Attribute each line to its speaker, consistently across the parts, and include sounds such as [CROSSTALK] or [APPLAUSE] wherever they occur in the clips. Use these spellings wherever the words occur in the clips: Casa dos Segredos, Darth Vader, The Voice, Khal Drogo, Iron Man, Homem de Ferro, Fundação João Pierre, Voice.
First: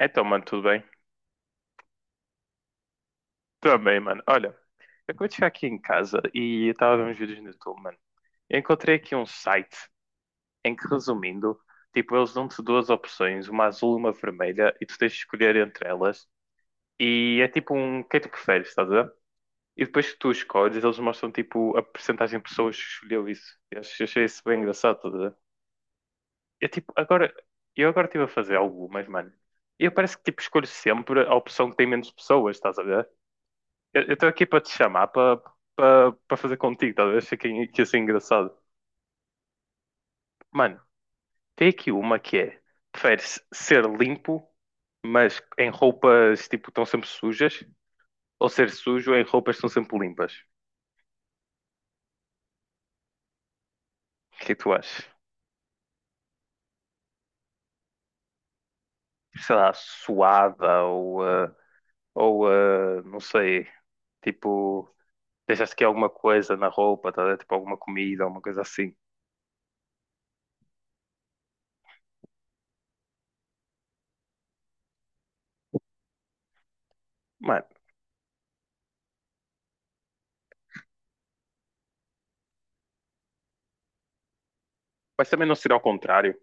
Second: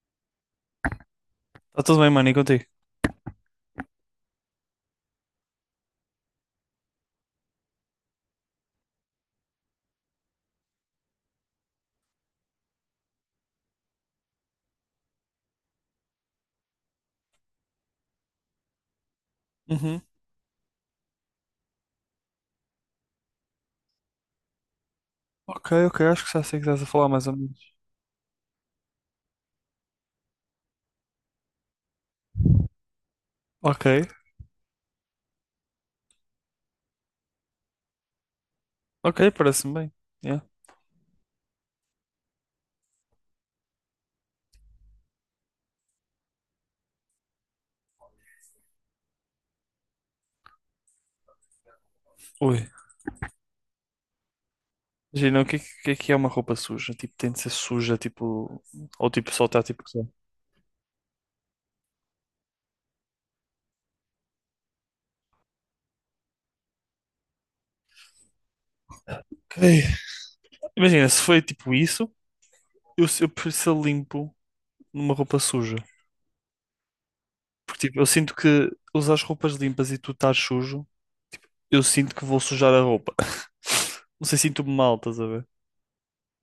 Speaker 1: Então, mano, tudo bem?
Speaker 2: Tá tudo bem, mano, e contigo?
Speaker 1: Também, mano. Olha, eu acabei de chegar aqui em casa e eu estava a ver uns vídeos no YouTube, mano. Eu encontrei aqui um site em que, resumindo, tipo, eles dão-te duas opções, uma azul e uma vermelha, e tu tens de escolher entre elas. E é tipo um, quem tu preferes, estás a ver? E
Speaker 2: Uhum.
Speaker 1: depois que tu escolhes, eles mostram, tipo, a percentagem de pessoas que escolheu isso. Achei isso bem engraçado, estás a ver?
Speaker 2: Ok, ok, acho que já sei o que
Speaker 1: Eu,
Speaker 2: estás a
Speaker 1: tipo,
Speaker 2: falar mais ou
Speaker 1: agora,
Speaker 2: menos.
Speaker 1: eu agora estive a fazer algumas, mano. E eu parece que, tipo, escolho sempre a opção que tem menos pessoas, estás a ver?
Speaker 2: Ok,
Speaker 1: Eu estou aqui para te chamar para para fazer contigo, talvez fique que assim engraçado.
Speaker 2: ok, parece-me bem. Yeah.
Speaker 1: Mano, tem aqui uma que é: preferes ser limpo, mas em roupas tipo estão sempre sujas, ou ser sujo em roupas que estão sempre limpas?
Speaker 2: Ui.
Speaker 1: O que é que tu achas?
Speaker 2: Imagina, o que, é que que é uma roupa suja? Tipo, tem de ser suja, tipo. Ou tipo, só
Speaker 1: Sei
Speaker 2: está
Speaker 1: lá,
Speaker 2: tipo. Só.
Speaker 1: suada ou, ou não sei, tipo, deixaste que alguma coisa na roupa, tá? a ver? Tipo alguma comida, alguma coisa assim.
Speaker 2: Ok. Imagina, se foi tipo isso, eu, eu prefiro ser limpo numa roupa suja.
Speaker 1: Mano,
Speaker 2: Porque tipo, eu sinto que usar as roupas limpas e tu estás sujo, eu sinto que vou sujar a roupa. [LAUGHS] Não sei, sinto-me mal, estás a
Speaker 1: mas também
Speaker 2: ver?
Speaker 1: não ser ao contrário.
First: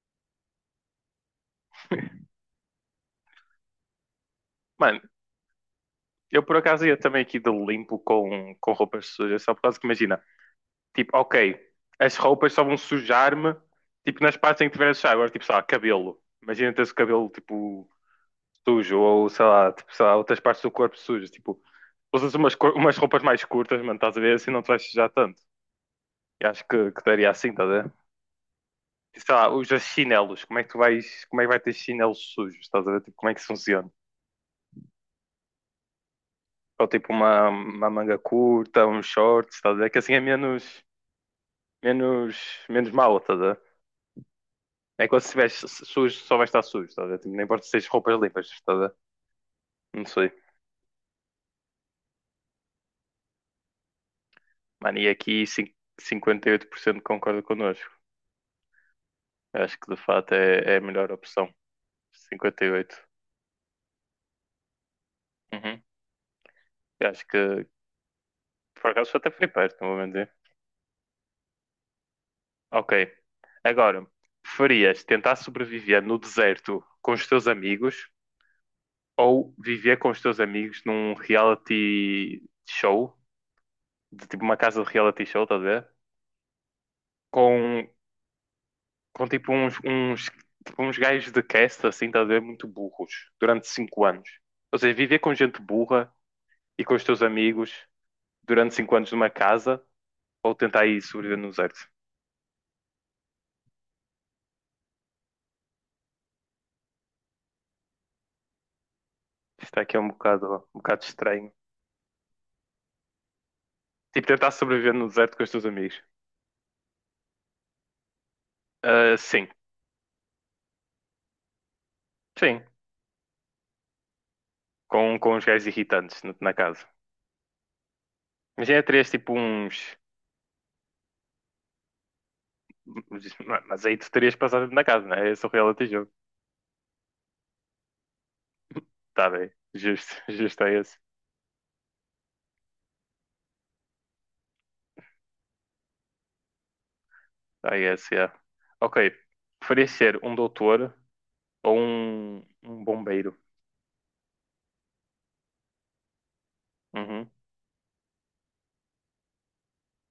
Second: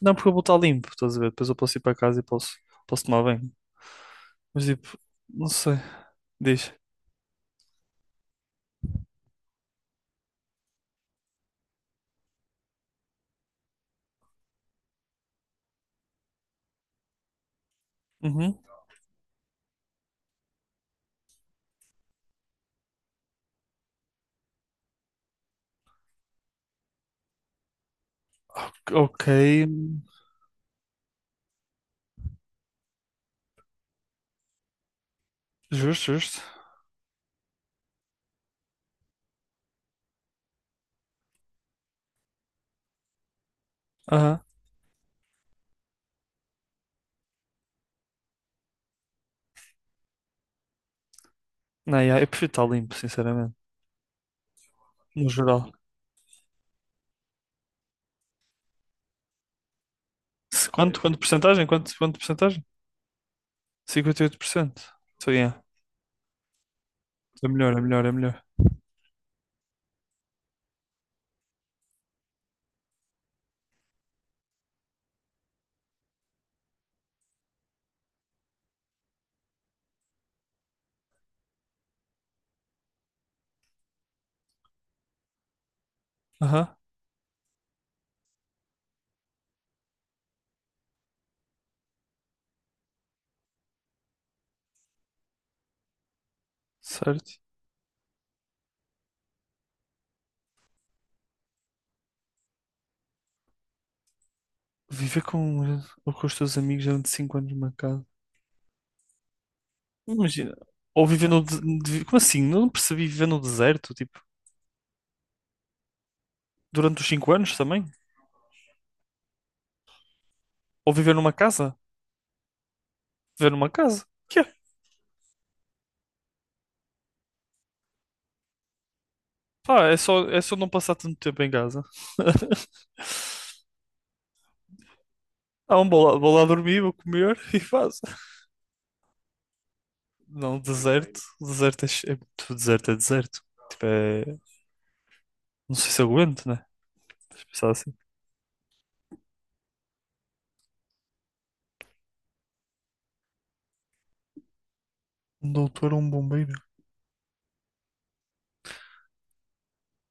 Speaker 2: Não, porque eu vou estar limpo, estás a ver? Depois eu posso ir para casa e posso, posso tomar banho. Mas tipo,
Speaker 1: Mano,
Speaker 2: não sei.
Speaker 1: eu por
Speaker 2: Diz.
Speaker 1: acaso ia também aqui de limpo com roupas sujas, só por causa que imagina, tipo, ok, as roupas só vão sujar-me, tipo, nas partes em que tiver a sujar, agora tipo, sei lá, cabelo. Imagina teres o cabelo, tipo,
Speaker 2: Uhum.
Speaker 1: sujo, ou sei lá, tipo, sei lá, outras partes do corpo sujas, tipo, usas umas, cor- umas roupas mais curtas, mano, estás a ver, assim não te vais sujar tanto. E acho que daria assim, estás a ver? E,
Speaker 2: Ok.
Speaker 1: sei lá, usas chinelos, como é que tu vais, como é que vai ter chinelos sujos, estás a ver? Tipo, como é que isso funciona?
Speaker 2: Justo, justo.
Speaker 1: Ou tipo uma manga curta, uns shorts, estás a ver? Que assim é menos menos, menos mal, estás a ver?
Speaker 2: Aham.
Speaker 1: É quando se estiveres sujo, só vai estar sujo, estás a ver? Tipo, nem importa se tens roupas limpas, estás a ver? Não sei.
Speaker 2: Não, yeah, eu prefiro estar limpo, sinceramente.
Speaker 1: Mano, e
Speaker 2: No
Speaker 1: aqui
Speaker 2: geral.
Speaker 1: 58% concorda connosco. Eu acho que de fato é, é a
Speaker 2: Quanto,
Speaker 1: melhor
Speaker 2: quanto
Speaker 1: opção.
Speaker 2: porcentagem? Quanto, quanto porcentagem?
Speaker 1: 58%.
Speaker 2: 58%. Então, yeah.
Speaker 1: Uhum. Eu acho
Speaker 2: É
Speaker 1: que
Speaker 2: melhor, é melhor, é melhor.
Speaker 1: por acaso até foi perto, não vou mentir. Ok. Agora, preferias tentar sobreviver no deserto com os teus amigos ou viver com os teus amigos num reality show, de tipo uma casa de reality show, estás a ver?
Speaker 2: Aham.
Speaker 1: Com com tipo uns, uns, tipo, uns gajos de cast, assim, estás a ver, muito burros, durante cinco anos. Ou seja, viver com gente burra e com os teus
Speaker 2: Certo.
Speaker 1: amigos durante cinco anos numa casa, ou tentar aí sobreviver no deserto.
Speaker 2: Viver com, ou com os teus amigos durante 5 anos numa casa.
Speaker 1: Isto aqui é
Speaker 2: Imagina.
Speaker 1: um bocado
Speaker 2: Ou viver no.
Speaker 1: estranho.
Speaker 2: Como assim? Não percebi viver no deserto, tipo,
Speaker 1: Tipo, tentar sobreviver no deserto com os teus amigos.
Speaker 2: durante os 5 anos também?
Speaker 1: Ah, sim,
Speaker 2: Ou viver numa casa?
Speaker 1: sim.
Speaker 2: Viver numa casa? Que é?
Speaker 1: Com os gajos irritantes na, na casa. Mas já terias tipo
Speaker 2: Pá,
Speaker 1: uns.
Speaker 2: é só não passar tanto tempo em casa. [LAUGHS]
Speaker 1: Mas aí tu terias passado na casa, não é? Esse é o reality
Speaker 2: Não,
Speaker 1: jogo.
Speaker 2: vou lá dormir, vou comer [LAUGHS] e faço.
Speaker 1: Tá bem. Justo, [LAUGHS]
Speaker 2: Não,
Speaker 1: justo é esse.
Speaker 2: deserto. Deserto é, é muito deserto, é deserto. Tipo, é... Não sei se aguento, né? Se pensar
Speaker 1: Ah,
Speaker 2: assim.
Speaker 1: yes, yeah. Ok. Preferias ser um doutor ou um bombeiro?
Speaker 2: Um doutor ou um bombeiro?
Speaker 1: Uhum.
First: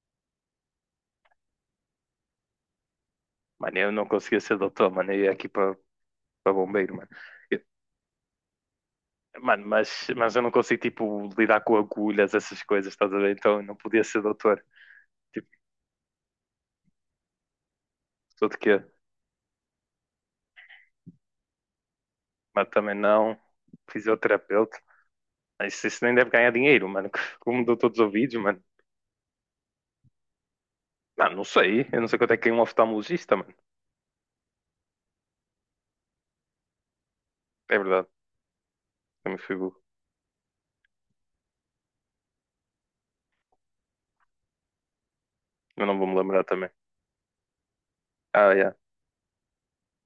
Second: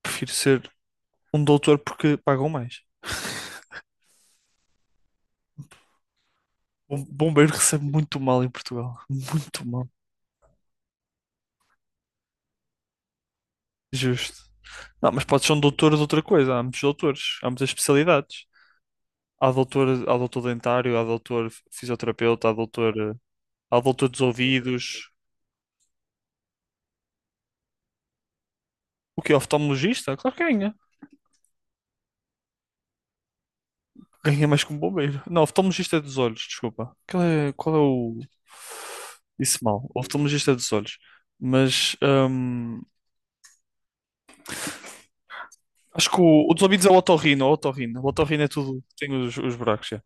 Speaker 2: Prefiro ser um doutor porque pagam mais.
Speaker 1: Mano, eu não conseguia ser doutor, mano. Eu ia aqui para bombeiro,
Speaker 2: Um
Speaker 1: mano.
Speaker 2: bombeiro [LAUGHS]
Speaker 1: Eu-
Speaker 2: recebe muito mal em Portugal. Muito
Speaker 1: mano,
Speaker 2: mal.
Speaker 1: mas eu não consigo, tipo, lidar com agulhas, essas coisas, estás a ver? Então eu não podia ser
Speaker 2: Justo.
Speaker 1: doutor.
Speaker 2: Não, mas pode
Speaker 1: Tipo,
Speaker 2: ser um doutor de outra coisa. Há muitos doutores, há muitas especialidades.
Speaker 1: tudo que
Speaker 2: Há doutor dentário, há doutor fisioterapeuta,
Speaker 1: mas também não.
Speaker 2: há doutor dos
Speaker 1: Fisioterapeuta.
Speaker 2: ouvidos.
Speaker 1: Mas isso nem deve ganhar dinheiro, mano. [LAUGHS] Como doutor dos ouvidos, mano.
Speaker 2: O que oftalmologista? Claro que ganha.
Speaker 1: Mano, não sei. Eu não sei quanto é que é um oftalmologista, mano.
Speaker 2: Ganhei mais que um bombeiro. Não, oftalmologista é dos olhos, desculpa. Qual
Speaker 1: É
Speaker 2: é
Speaker 1: verdade.
Speaker 2: o.
Speaker 1: Eu me
Speaker 2: Disse
Speaker 1: figuro.
Speaker 2: mal. Oftalmologista é dos olhos. Mas
Speaker 1: Eu não vou
Speaker 2: acho
Speaker 1: me
Speaker 2: que
Speaker 1: lembrar
Speaker 2: o dos
Speaker 1: também.
Speaker 2: ouvidos é o otorrino, é o otorrino. O otorrino é
Speaker 1: Ah, yeah.
Speaker 2: tudo, tem os buracos. Já.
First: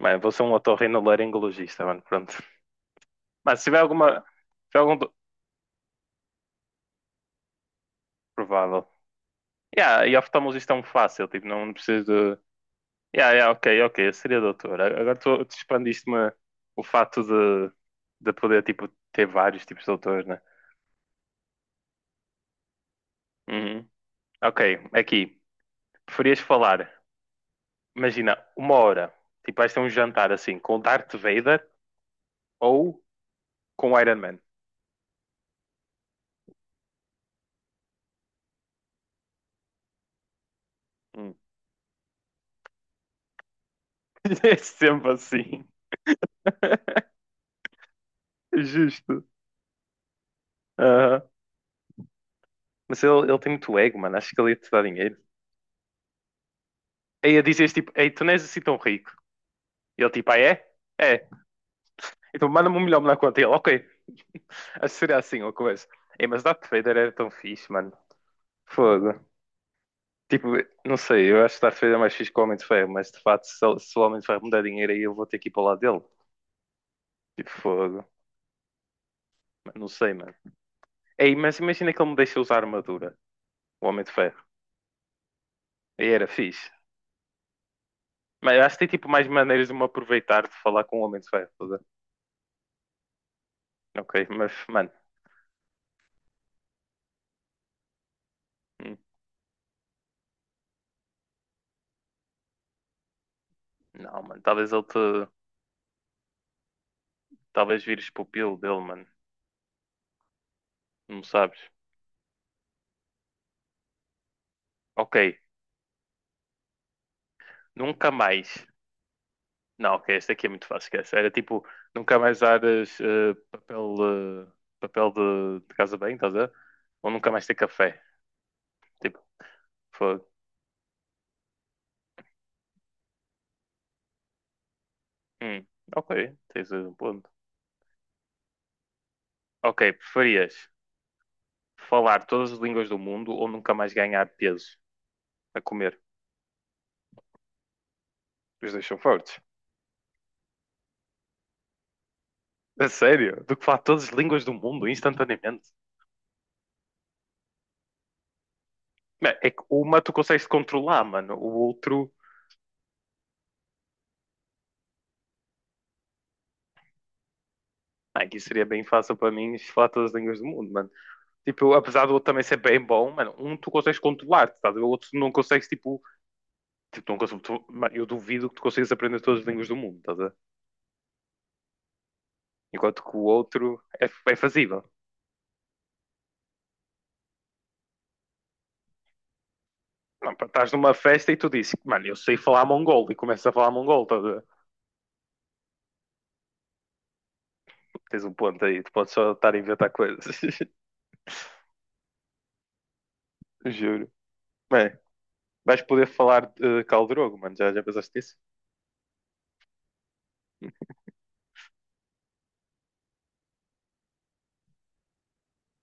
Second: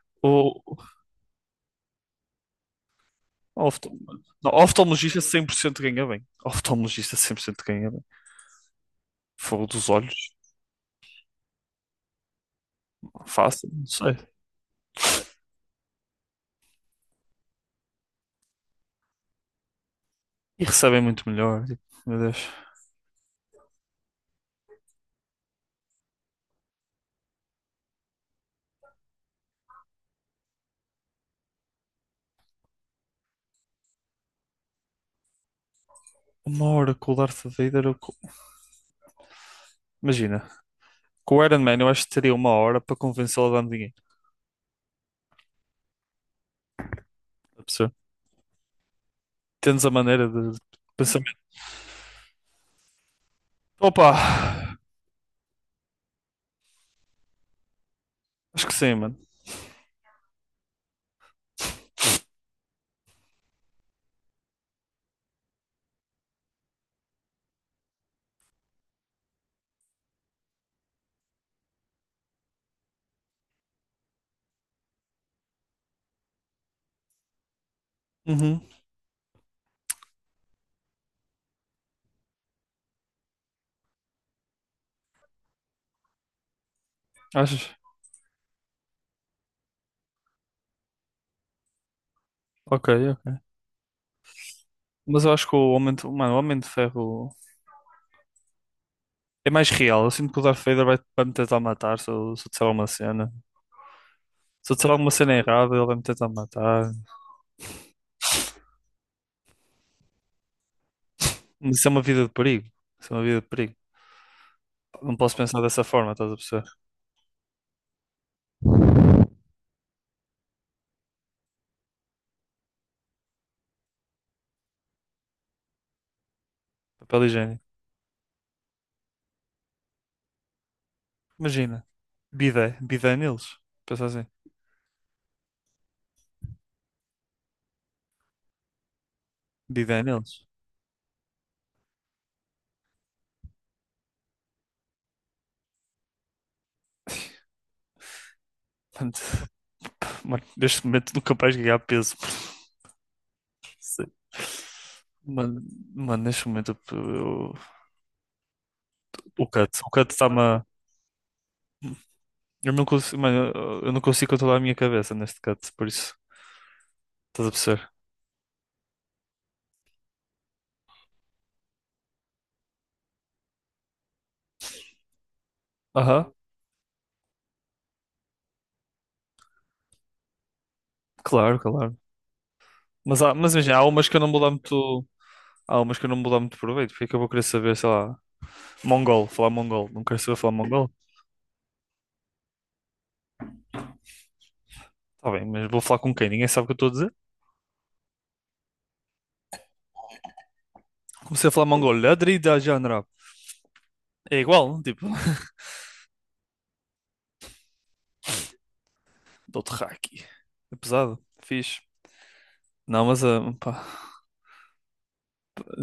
Speaker 1: Mano, vou ser um
Speaker 2: O,
Speaker 1: otorrinolaringologista, mano, pronto. Mas
Speaker 2: o
Speaker 1: se tiver
Speaker 2: oftal-
Speaker 1: alguma...
Speaker 2: não,
Speaker 1: Se tiver algum... do-
Speaker 2: oftalmologista 100% ganha bem. Oftalmologista 100% ganha bem.
Speaker 1: Provável.
Speaker 2: Fogo dos
Speaker 1: Yeah, e
Speaker 2: olhos,
Speaker 1: oftalmologista é um fácil, tipo, não, não preciso de... Yeah, yeah,
Speaker 2: fácil,
Speaker 1: ok,
Speaker 2: não
Speaker 1: ok, eu
Speaker 2: sei.
Speaker 1: seria doutor. A- Agora tu, tu expandiste-me o fato de poder, tipo, ter vários tipos de doutores, né?
Speaker 2: E recebem muito melhor. Tipo, meu Deus.
Speaker 1: Uhum. Ok, aqui. Preferias falar, imagina, uma hora. Tipo, vais ter um jantar, assim, com o Darth Vader ou com o Iron Man?
Speaker 2: Uma hora com o Darth Vader. Imagina,
Speaker 1: Hum.
Speaker 2: com o Iron Man eu acho que teria uma hora para convencê-lo a dar-me dinheiro.
Speaker 1: [LAUGHS] É sempre assim.
Speaker 2: tá
Speaker 1: [LAUGHS] Justo.
Speaker 2: Tens a maneira de pensamento.
Speaker 1: Mas ele tem muito ego,
Speaker 2: Opa,
Speaker 1: mano. Acho que ele ia te dar dinheiro. Aí a dizias tipo, ei, tu não és assim
Speaker 2: acho que
Speaker 1: tão
Speaker 2: sim,
Speaker 1: rico.
Speaker 2: mano.
Speaker 1: E ele tipo, ah, é? É. Então manda-me um milhão na conta. E ele, ok. [LAUGHS] Acho que seria assim uma coisa. Ei, mas Darth Vader era tão fixe, mano. Fogo. Tipo, não sei, eu acho que Darth Vader é mais fixe que o Homem de Ferro, mas de facto, se, ele- se o Homem de Ferro me der dinheiro aí, eu vou ter que ir para o lado dele. Tipo, fogo.
Speaker 2: Uhum.
Speaker 1: Mano, não sei, mano. Ei, mas imagina que ele me deixa usar armadura, o Homem de Ferro. Aí era fixe.
Speaker 2: Achas?
Speaker 1: Mas acho que tem tipo mais maneiras de me aproveitar de falar com o Homem de Ferro. Tá a ver?
Speaker 2: Ok, ok.
Speaker 1: Ok, mas, mano,
Speaker 2: Mas eu acho que o mano, o Homem de Ferro é mais real. Eu sinto que o Darth Vader vai, vai me tentar matar se eu disser alguma cena.
Speaker 1: não, mano,
Speaker 2: Se
Speaker 1: talvez
Speaker 2: eu
Speaker 1: ele
Speaker 2: disser alguma
Speaker 1: te.
Speaker 2: cena errada, ele vai me tentar matar.
Speaker 1: Talvez vires pupilo dele, mano. Não sabes.
Speaker 2: Mas isso é uma vida de perigo. Isso é uma vida de perigo. Não
Speaker 1: Ok,
Speaker 2: posso pensar dessa forma, estás a perceber?
Speaker 1: nunca mais. Não, ok, esta aqui é muito fácil, esquece. Era tipo, nunca mais usares papel, eh, papel de casa bem, estás a ver? Ou
Speaker 2: Papel
Speaker 1: nunca mais ter
Speaker 2: higiênico.
Speaker 1: café. Tipo, fogo.
Speaker 2: Imagina. Bidé. Bidé neles. Pensa assim.
Speaker 1: Hum, ok, tens um ponto. Ok,
Speaker 2: Bidé neles.
Speaker 1: preferias falar todas as línguas do mundo ou nunca mais ganhar peso a comer? Os dois são
Speaker 2: Mano,
Speaker 1: fortes.
Speaker 2: [LAUGHS] mano, neste momento nunca vais ganhar peso. [LAUGHS]
Speaker 1: A sério? Do que falar todas
Speaker 2: Sim.
Speaker 1: as línguas do mundo
Speaker 2: Mano,
Speaker 1: instantaneamente?
Speaker 2: mano, neste momento
Speaker 1: É que
Speaker 2: o
Speaker 1: uma
Speaker 2: cut
Speaker 1: tu
Speaker 2: está-me
Speaker 1: consegues
Speaker 2: a.
Speaker 1: controlar, mano. O outro.
Speaker 2: Eu não consigo, mano, eu não consigo controlar a minha cabeça neste cut, por isso. Estás a perceber?
Speaker 1: Ah, aqui seria bem fácil para mim falar todas as línguas do mundo, mano. Tipo, apesar do outro também ser bem bom, mano, um tu consegues controlar, estás o outro tu não consegues, tipo,
Speaker 2: Aham,
Speaker 1: tipo não consegues, tu, mano, eu duvido que tu consigas aprender todas as línguas do mundo, estás
Speaker 2: claro, claro.
Speaker 1: enquanto que o
Speaker 2: Mas, há, mas imagina,
Speaker 1: outro
Speaker 2: há
Speaker 1: é,
Speaker 2: umas que eu não
Speaker 1: é
Speaker 2: vou dar
Speaker 1: fazível.
Speaker 2: muito. Há umas que eu não vou dar muito proveito, porque é que eu vou querer saber, sei lá, mongol, falar mongol. Não quero
Speaker 1: Não,
Speaker 2: saber
Speaker 1: pá,
Speaker 2: falar
Speaker 1: estás
Speaker 2: mongol.
Speaker 1: numa festa e tu dizes, mano, eu sei falar mongol e começas a falar mongol, estás
Speaker 2: Tá bem, mas vou falar com quem? Ninguém sabe o que eu estou a dizer.
Speaker 1: tens um ponto aí, tu podes só estar a inventar coisas, [LAUGHS]
Speaker 2: Comecei a falar mongol, Ladri da Janra.
Speaker 1: juro.
Speaker 2: É igual,
Speaker 1: Bem,
Speaker 2: tipo, [LAUGHS]
Speaker 1: vais poder falar de Khal Drogo, mano, já, já pensaste nisso?
Speaker 2: dou-te haki. É pesado, fixe. Não, mas pá,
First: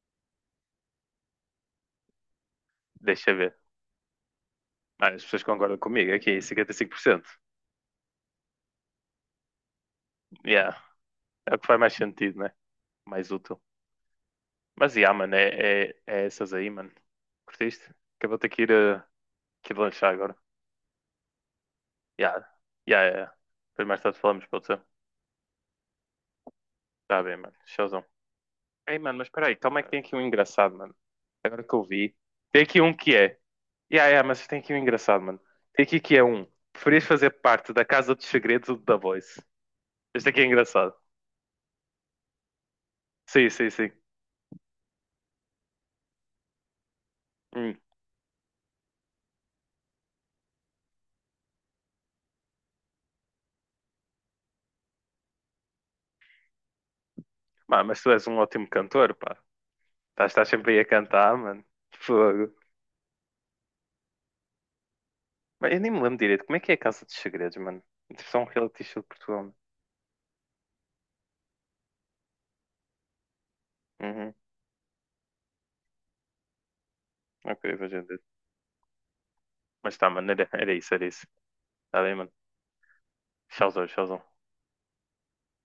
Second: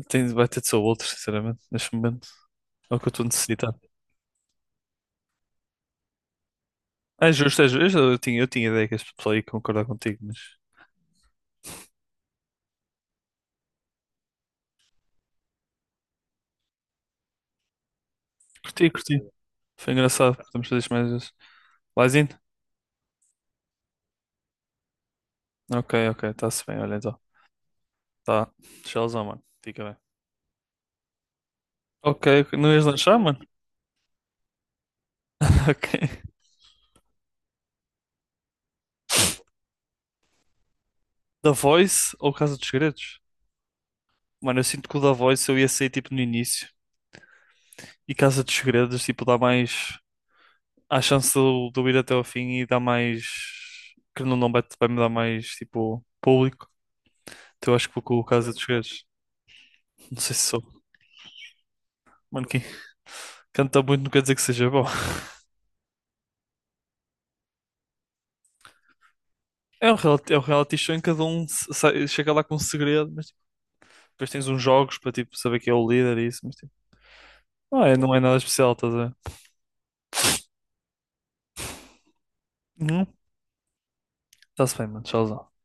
Speaker 2: tem, vai ter de ser outro, sinceramente, neste momento. É o que eu estou
Speaker 1: Deixa ver.
Speaker 2: necessitado.
Speaker 1: Ah, as pessoas concordam comigo. Aqui, 55%.
Speaker 2: É justo, é justo. Eu tinha ideia que este pessoal ia concordar contigo, mas
Speaker 1: Yeah. É o que faz mais sentido, né? Mais útil. Mas, yeah, mano, é, é, é essas aí, mano. Curtiste? Que eu vou ter
Speaker 2: curti, curti.
Speaker 1: que ir
Speaker 2: Foi
Speaker 1: lanchar
Speaker 2: engraçado.
Speaker 1: agora.
Speaker 2: Podemos fazer isto mais vezes. Laizinho?
Speaker 1: Yeah. Yeah, yeah. Yeah. Depois mais tarde falamos, pode ser?
Speaker 2: Ok, ok, está-se bem, olha então.
Speaker 1: Tá bem, mano. Showzão.
Speaker 2: Tá.
Speaker 1: Ei, mano,
Speaker 2: Tchauzão,
Speaker 1: mas
Speaker 2: mano.
Speaker 1: espera aí. Calma é
Speaker 2: Fica
Speaker 1: que
Speaker 2: bem.
Speaker 1: tem aqui um engraçado, mano. Agora que eu vi.
Speaker 2: Ok, ok.
Speaker 1: Tem
Speaker 2: Não
Speaker 1: aqui
Speaker 2: ias
Speaker 1: um que
Speaker 2: lanchar,
Speaker 1: é.
Speaker 2: mano?
Speaker 1: Yeah, yeah, mas tem aqui um engraçado, mano.
Speaker 2: [LAUGHS]
Speaker 1: Tem aqui que
Speaker 2: Ok.
Speaker 1: é um. Preferias fazer parte da Casa dos Segredos ou da Voice? Este aqui é engraçado.
Speaker 2: The Voice ou Casa dos Segredos?
Speaker 1: Sim, sim, sim.
Speaker 2: Mano, eu sinto que o The Voice eu ia sair tipo no início
Speaker 1: Hum.
Speaker 2: e Casa dos Segredos, tipo, dá mais. Há chance de eu ir até ao fim e dá mais. Que não, não vai, vai me dar mais, tipo, público. Então eu
Speaker 1: Mano,
Speaker 2: acho que
Speaker 1: mas
Speaker 2: vou
Speaker 1: tu
Speaker 2: com o
Speaker 1: és um
Speaker 2: Casa dos
Speaker 1: ótimo
Speaker 2: Segredos.
Speaker 1: cantor, pá.
Speaker 2: Não
Speaker 1: Estás,
Speaker 2: sei se
Speaker 1: estás
Speaker 2: sou.
Speaker 1: sempre aí a cantar, mano.
Speaker 2: Mano,
Speaker 1: Fogo.
Speaker 2: quem canta muito não quer dizer que seja bom.
Speaker 1: Mas eu nem me lembro direito. Como é que é a Casa dos Segredos, mano? Tipo, só um reality show de Portugal, mano.
Speaker 2: É um reality show em que cada um chega lá com um segredo, mas tipo, depois
Speaker 1: Uhum.
Speaker 2: tens uns jogos para tipo, saber quem é o líder e isso, mas tipo,
Speaker 1: Ok,
Speaker 2: não
Speaker 1: vou
Speaker 2: é, não é
Speaker 1: entender.
Speaker 2: nada especial, estás a ver?
Speaker 1: Mas tá, mano, era, era isso, era isso. Tá bem, mano.
Speaker 2: Uhum.
Speaker 1: Tchauzão, tchauzão.
Speaker 2: Está-se bem, mano, tchauzão.